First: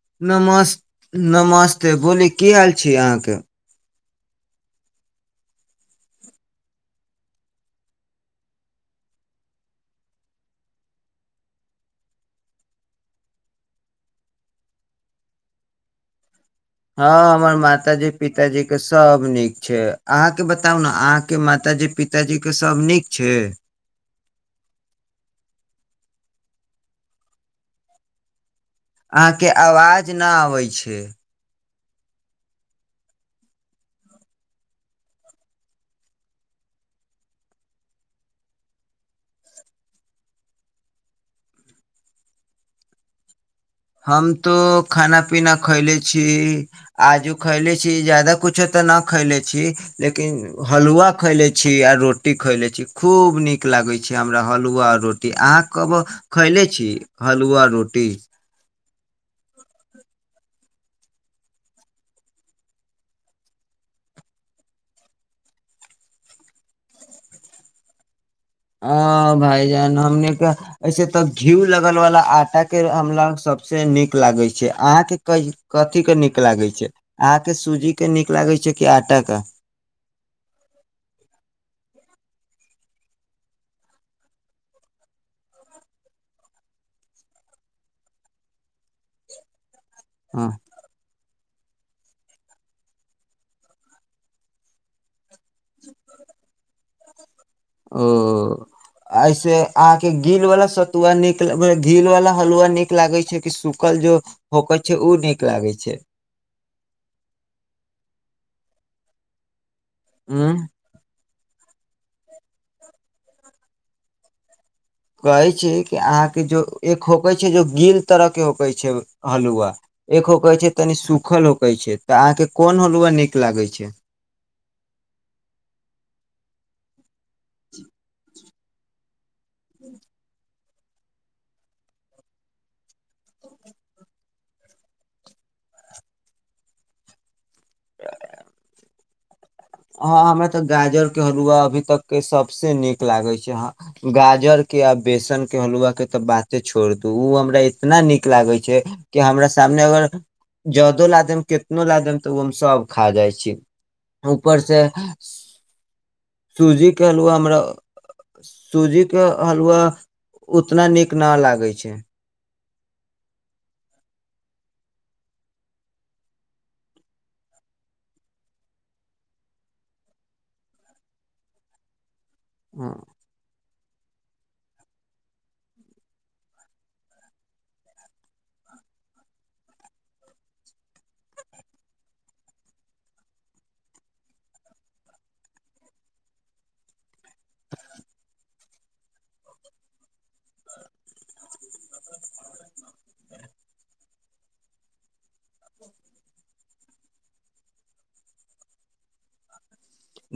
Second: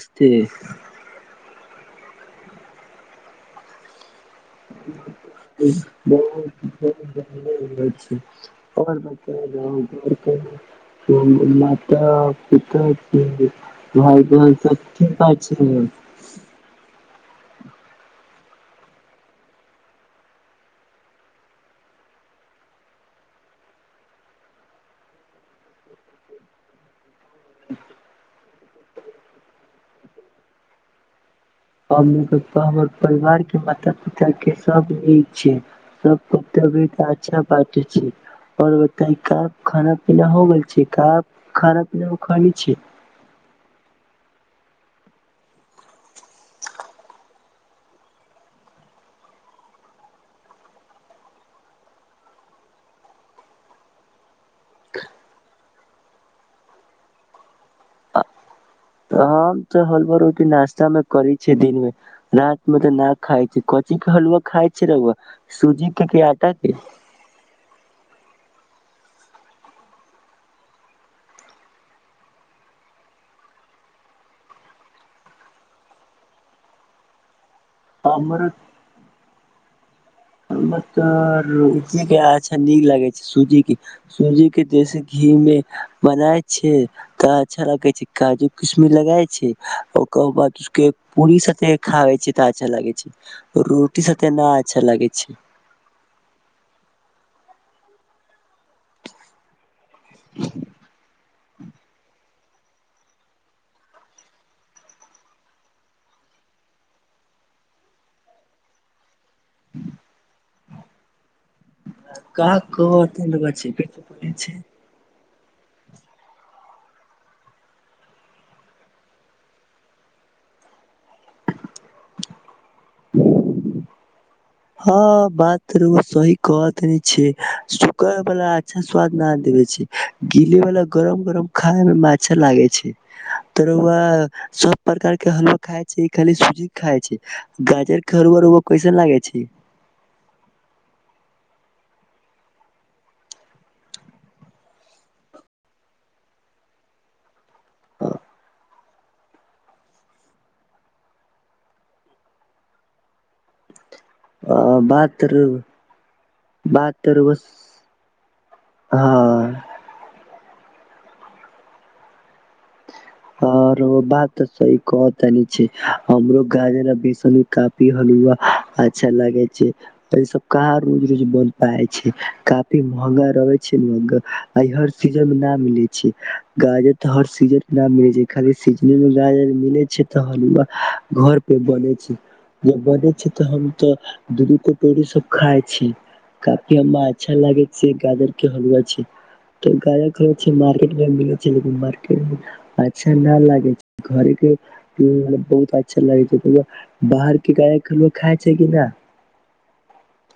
नमस्ते नमस नमस ते बोली की ऐल छी अहाँके [unintelligible] हँ हमर माताजी पिताजीके सभ नीक छै अहाँके बताउ ने अहाँके माताजी पिताजीके सभ नीक छै अहाँके आवाज ना आबै छै मम्मी पापा हमर परिवार के माता पिता के सब नीक छै सब कर्तव्य त अच्छा बटे छै आओर बता क खाना पीना हो गेल छै क खाना पीना खाली छै हम तऽ खाना पीना खयले छी आजू खयले छी ज्यदाा किछो तऽ नहि खयले छी लेकिन हलुआ खयले छी आ रोटी खयले छी खूब नीक लागै छै हमरा हलुआ रोटी अहाँ कबो खयले छी हलुआ रोटी हम तऽ हलुवा रोटी नास्ता मे करै छे दिन मे रात में तऽ न खाय छै कथी के हलुवा खाय छै रउआ सूजी के आटा के ह भाायजान हमनीके ऐसे तऽ घीउ लगलवला आटाके हमरा सभसँ नीक लागैत छै अहाँके कथीके नीक लागैत छै अहाँ के सूजी के नीक हमरो लागै छै कि आटा के [unintelligible] अच्छा नीक लागे छै सूजी के सूजी के देशी घी मे बनाय छै तऽ अच्छा लगे छै काजू किशमि लगाय छै [unintelligible] खाइ छी तऽ अच्छा लागै छै रोटी साथे न अच्छा लागै छै अच्छा ओ अऐसे अहां के गील वाला सतुआ नीक लगै गील वाला हलुआ नीक लागै छै कि सूखल जो होकइ छै ओ नीक लागै छै [unintelligible] [inaudible] [unintelligible] कहै छै कि अहाँके जो एक होकै छै जो गील तरह के होक छै हलुआ एक होकै छै तनी सूखल होकै छै तऽ अहाँके कोन हलुआ नीक लागै छै हँ बात रउआ सही कहतानी छी सूखल वाला अच्छा स्वाद न देबे छैय गीले वाला गरम गरम खाय मे अच्छा लागे छैय त रउआ सब प्रकार के हलवा खाय छै खाली सुजी के खाय छैय गाजर के हलुआ रउआ कइसन लागै छैय हँ हमरा तऽ गाजरके हलुआ अभी तकके सभसँ नीक लागैत छैय हँ गाजरके आ बेसनके हलुआके तऽ बाते छोड़ दू उ हमरा इतना अ नीक लागैत छैय कि हमरा सामने अगर जदो ल देम कितनो ला देम तऽ ओ हम सभ खा जाइत छी अ, उपर से बात तो रउआ सूजी बात के तो रउआ हलुआ हमरा सूजी के हँ। हलुवा उतना नीक ना लागै छैय आ और बात तऽ सही कह तानी छैय हमरो गाजर आ बेसन कफी हलुआ अच्छा लागे छैय ई सब कहाँ रोज रोज बन पाबय छैय। काफी महंगा रहै छैय आ हर सीजन मे न मिले छैय गाजर तऽ हर सीजन मे न मिलय छै लय खाली सीजने मेर मिले छैय तऽ हलुवा घर पे बने छैय ज बने छैय तऽ हम तो दूू दु कटोरी सब खाय छी काफी हमरा अच्छा लागै छैय गाजर के हलुआ छैय त मार्केट मे मिल छैय लेकिन मार्केट में अच्छा नहि लागै छैय घरे के बहुत अच्छा लागै छैय बाहरके जाय के रउआ खाइ छैय कि न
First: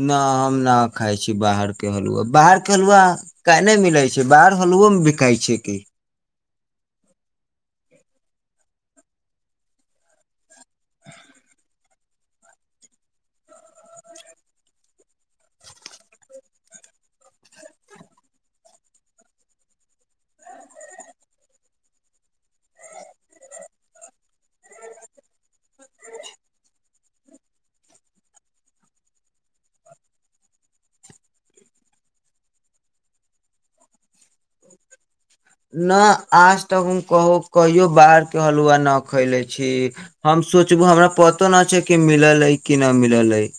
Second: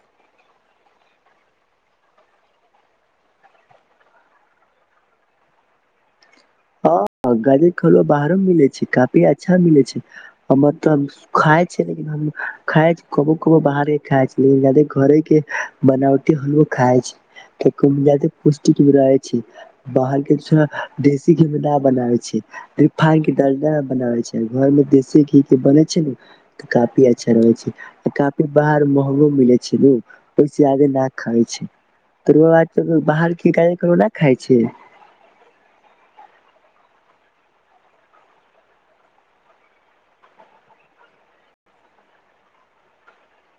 नहि हम नहि खाइ छी बाहरके हलुआ बाहरके हलुआ क नहि मिलै छैय बाहर हलुओ बिकाइ छैय कि हँ गाजर के हलुवा बाहरो मिलै छैय काफी अच्छा मिलै छैय हमर तऽ खाय छ खाय छी कबो कबो बाहर के खाय छी लेकिन ज्यादा घरे के बनावटी हमो खाय छी खूम ज्यादे पुष्टिक भी रह छी बाहर के [unintelligible] देशी घी मे नहि बनाबै छैय रिफान के डालडामें बनाबै छैय घरमें देशी घी के बनय छैय न त काफी अच्छा रहै छैय काफी बाहर महगो मिलै छैय नु ओहिसे नहि खा छैय [unintelligible] बाहर के [unintelligible] खाइ छैय। न आज तक हम कहू कहियो बाहरके हलुआ नहि खैले छी हम सोचबहु हमरा पतो नहि छैय कि मिलल अछि कि नहि मिलल अछि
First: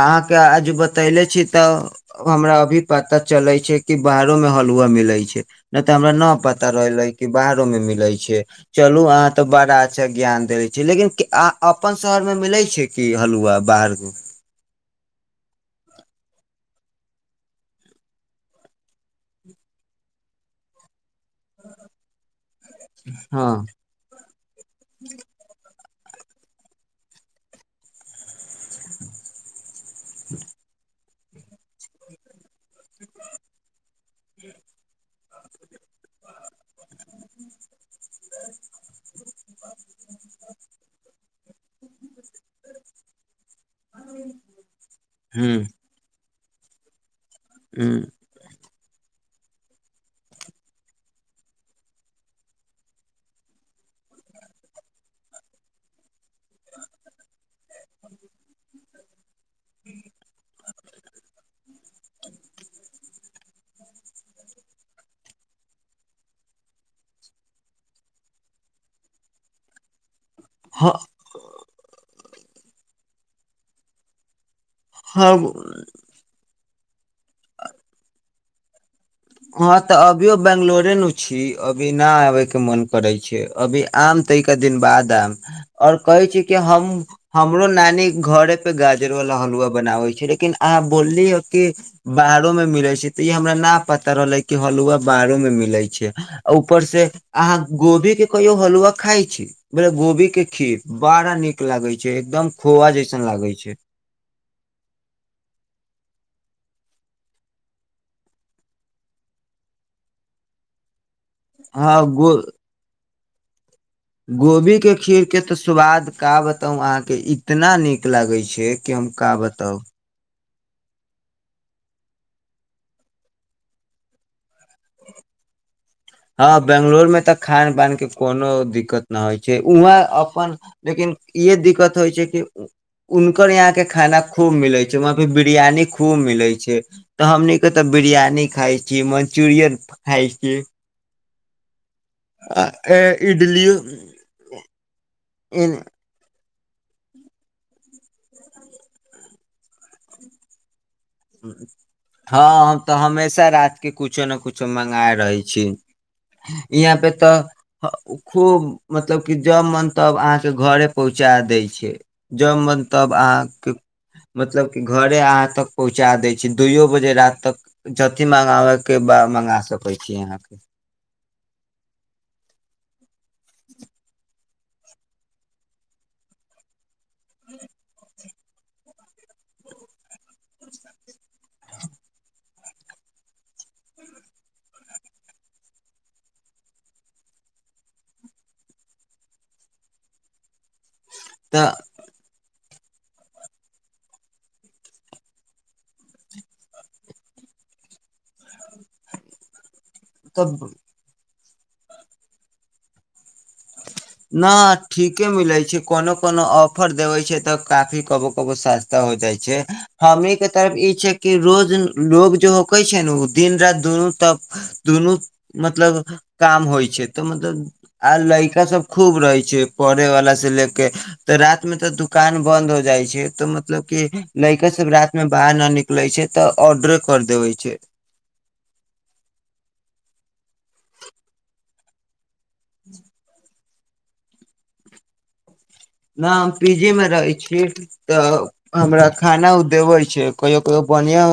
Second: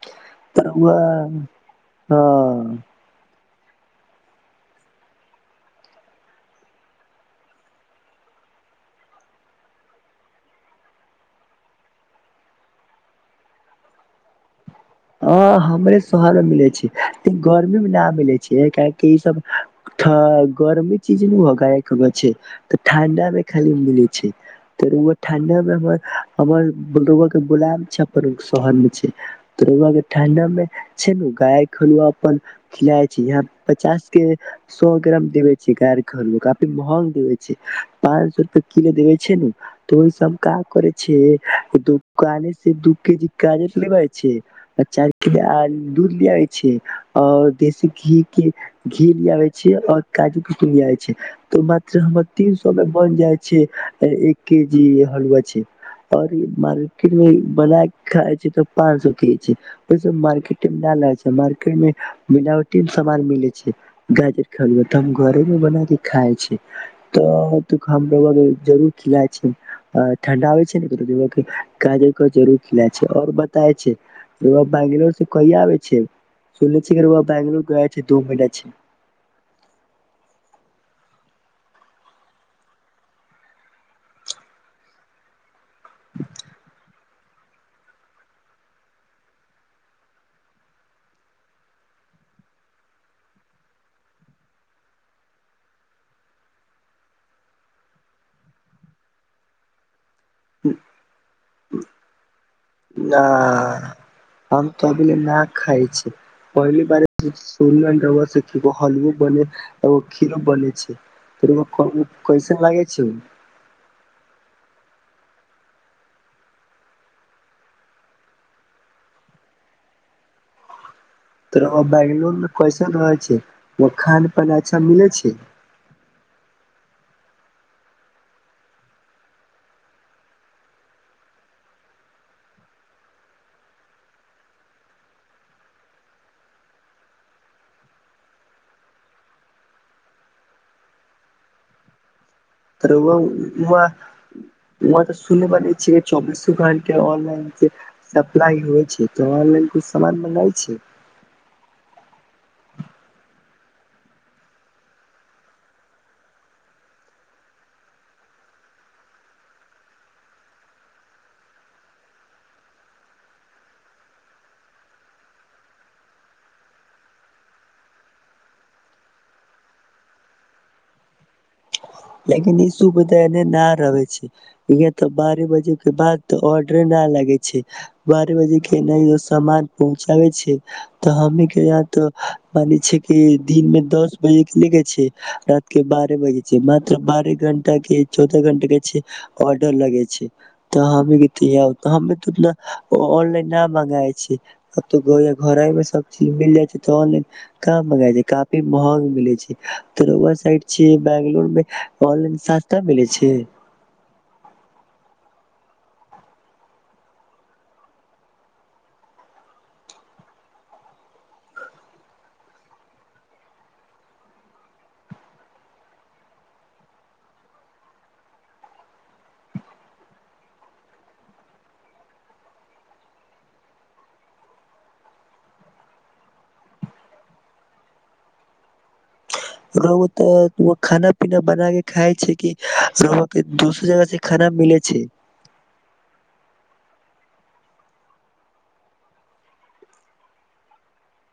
अहाँ के आज तरुआ बतेले छी तऽ हमरा हँ अभी पता चलै कि बाहरो में हलुआ मिलै छैय नहि तऽ हमरा न पता रहलै कि बाहरोमे मिलै छैय चलू अहाँ तऽ बड़ा अच्छा ज्ञान देलै छियै लेकिन अपन शहरमे मिलै छैय कि हलुआ बाहर मे ह हमरे शहर मे मिलै छैय लेकिन गर्मी मे नहि मिलै छैय काहि ई सब ठ गर्मी [unintelligible] त ठंडा में हँ खाली मिलय छैय त रौआ ठंडा में हमरा [unintelligible] शहर में छैय त रौआ के [unintelligible] के सए ग्राम देेबय छैय कारखान मे काफी महग देबय छैय पाच सए रुपआ किलो देबय छैय ने त ओहिस हम काज करे छी दुकाने से दू केजी गाजर छी आ चायर किलो ह आलू दुध ले आबय छे आओर देसी घी के घी लियाबे छ और काजू कतू लियाबे छै तो मात्र हमर तीन सए मे बन जाय छैय एक केजी हलुआ छैय और मार्केट मे बना खाय छैय तऽ पाँच सए के [unintelligible] मार्केट [unintelligible] मार्केटमे मिलावटी सम मान मिलै छैय गाजर के हलुआ त हम घरे मे बना के खाय छी त हमो जरु र खिलए छैय ठणडा होय छैय ने ह त गाजर क जरुर खिला छैऔर ब [unintelligible] त छै [unintelligible] त बैंगलोर से कहिआ हम आबै छियैक [unintelligible] हँ तऽ अभियो बंगललोरे नु छी अभी न आबे केँ मन करै छैक अभी आम तऽ एक दिनक बाद आयब और कहैत छी कि हम हमरो नानी घरे पे गाजरवाल हलुआ बनाबे छैक लेकिन अहाँ बोलली हां कि बाहरो मे मिलै छैक तऽ ई हमरा न पता रहलै कि हलुआ बाहरो मे मिले छै आ ऊपर से अहाँ गोभी केँ कहियो हलुआ खाय छी गोभी केँ केँ खीर बड़ा नीक लागय छैक एकदम खोआ ना जैसन लागय छैक हम तऽ अभीले ना खाइ [unintelligible] हँ कैसन लगय छैक गोभीकेँ खीरकेँ तऽ स्वाद का बताउ अहाँके इतना नीक लागय छैक कि हम का बताउ तऽ रौआ बैंगलोर मे कैसन रहय छै वहाँ खान पान अच्छा मिलय छैक। हँ बेंगलोरमे तऽ खान पानकेँ कोनो दिक्कत न होइ छैक उहाँ अपन लेकिन इहे दिक्कत होइ छैक कि हुनकर यहाँके खाना खूब मिलय छैक वहाँपे बिरियानी खूब मिलय छैक तऽ हमनीकेँ तऽ बिरियानी खाइत छी मन्चुरियन खाइत छी [unintelligible] इडलियो दुकान केँ ऑनलाइन सप्लाइ होइत छैक तऽ ऑनलाइन कुछ सामान मंगाइ छि हँ हम तऽ हमेशा रातिकेँ कुछो ने कुछो मङगाबैत रहैत छीक यहाँपे तऽ खूब मतलब कि जब मन तब अहाँके घरे पहुँचा दय छैक जब मन तब अहाँके मतलब कि घरे अहाँ तक पहुँचा दै छी दुइयओ बजे राति तक जथि मङ्गाबयकेँ बा मङ्गा सकैत छी अहाँ लेकिन ई श बा एने न रहे छै अ तऽ बार बजे के बाद तऽ ऑडर न लागे [unintelligible] [unintelligible] बह बजे के नहि सान पहुँचाबे छै तऽ हममे के यह त मान छ कि दिन मे दस बजे के ले के छै रात के बारह बजे छै मा [unintelligible] बारह घंटा केँ चौद घंटा केँ छैक ऑर्डर लगे छैक तऽ तऽ हम [unintelligible] ओ ऑनलाइन न मंगाय छैक घरे मे सब चीज मिल जाइ छैक तऽ ऑनलाइन कहाँ मंगाय महग मिलै छैक त रौआ साइड तब छीय बंगलोर मे ऑनलाइन सस्ता मिलय छैक। न ठीके मिलय छैक कोनो कोनो ऑफर देबय छै तऽ काफी कबो कबो सस्ता हो जाइ छै हमी केँ तरफ ई छैक कि रोज लोग जे होकै छै ने ओ दिन राति दुनू त दुनू मतलब काम होइत छैक तऽ मतलब लड़का सब खूब रहय छैक पढ़े वाला से ले केँ तऽ रात मे तऽ दुकान बंद हो जाइत छैक तऽ मतलब क लड़का सब राति मे बाहर न निकले छैक तऽ ऑर्डरे कर देबय छैक रोउआ खाना पीना बनााकेँ खाइ छियैक कि दोसर जगह से खाना मिलय छैक हँ हम पीजी मे रहैत छी तऽ हमरा खाना ओ देबे छैक कहियो कहियो बढ़िआँ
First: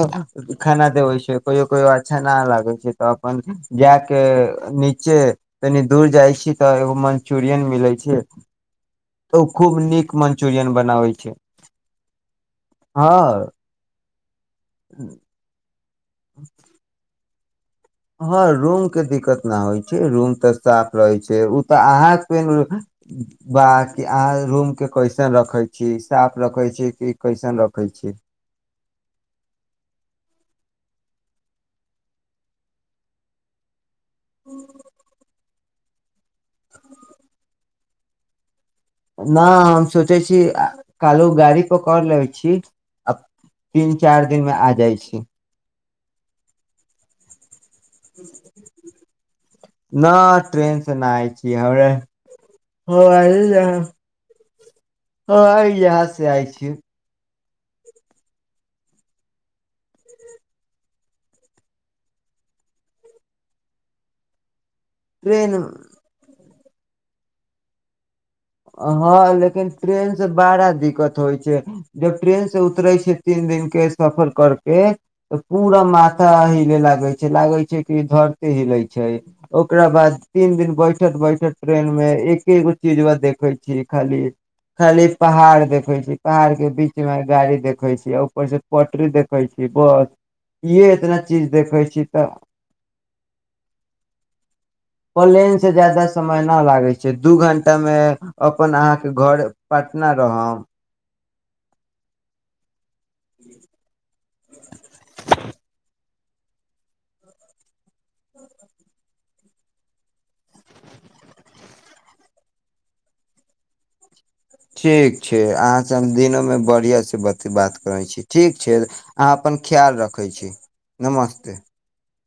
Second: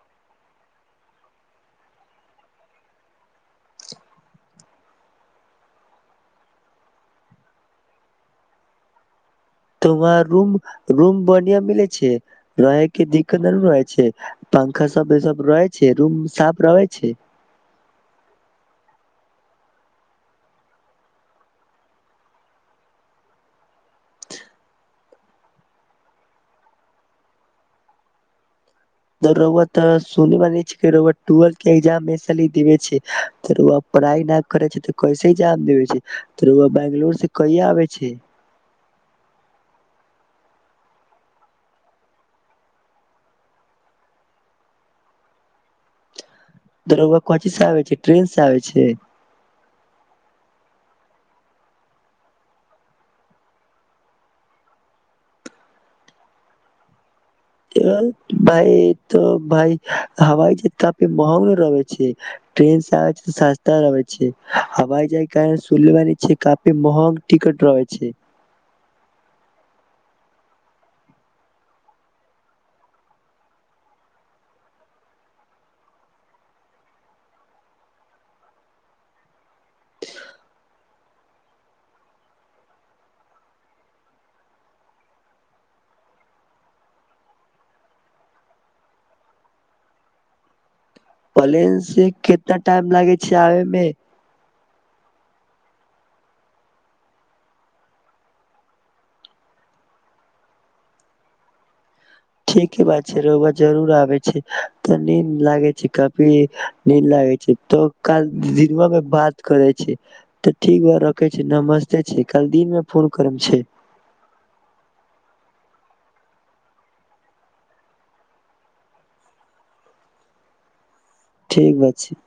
खाना देबे छैक कहियो कहियो अच्छा नहि लागैत छैक तऽ अपन जाके नीचे कनि दूर जाइ छी तऽ एगो मन्चुरियन मिलय छैक तोर रूम रूम छै बढ़िया मिलय छैट रहय केँ हँ दिक्कत नहि न रहय छैक पंखा सब रहय छैक रूम साफ रहय छैक हँ रूमकेँ दिक्कत नहि होइत छैक रूम तऽ साफ रहय छैक ओ तऽ अहाँ पर बा कि अहाँ रूमकेँ कैसन राखय छी साफ राखय छी कि कैसन रखय छी [inaudible] पढ़ाइ नहि करय छियैक त कैसे इक्जाम दय छियैक त रौआ बैंगलूर सँ कहिआ आबय छि नहि हम सोचय छी कल गाड़ी पकड़ लैत छी आ तीन चारि दिनमे आ जाइत छी [unintelligible] ट्रेन से आबय छियैक न ट्रेन सँ नहि आबय छी हवाई जहाज सँ आबैत छी भइ त भइ हवाई ज काफि महग रहै छै ट्रेन से आब छै सस्ता रहय छै हवाइ जायकां ट्रेन सुनले बानी छै काफी महंग टिकट रहय छै हँ लेकिन ट्रेन से बड़ा दिक्कत होइ छै जब ट्रेन से उतरे छै तीन दिनक के सफर करके तऽ पूरा माथा हिले लागय छै लागय छै कि धरते हिलय छै ओकरा बाद तीन दिन बैठ कट बायकट ट्रेनमे एकेगो चीजबा देख देखै छी खाली खाली पहाड़ देखय छी पहाड़ के बीच मे गाड़ी देखय छीयै ऊपर से पोटरी देखय छी बस इहे इतना चीज प्लेन देखे छी से तऽ कितना टाइम लागै छै आबयमे प्लेन से जादा समय नहि लागै छै दू घंटामे अपन अहाँके घर पटना रहब की बात छै रौआ जरूर आबय छै तऽ नीन लागे छै क भी नींद लागय छै तऽ काल दिनमामे बात करै छै तऽ ठीक बा रखय छी नमस्ते छै काल दिन मे फोन करमे छै ठीक छै अहाँसँ हम दिनोमे बढ़ियासँ बात करै छी ठीक छै अहाँ अपन ख्याल रखय छी नमस्ते ठीक बा छै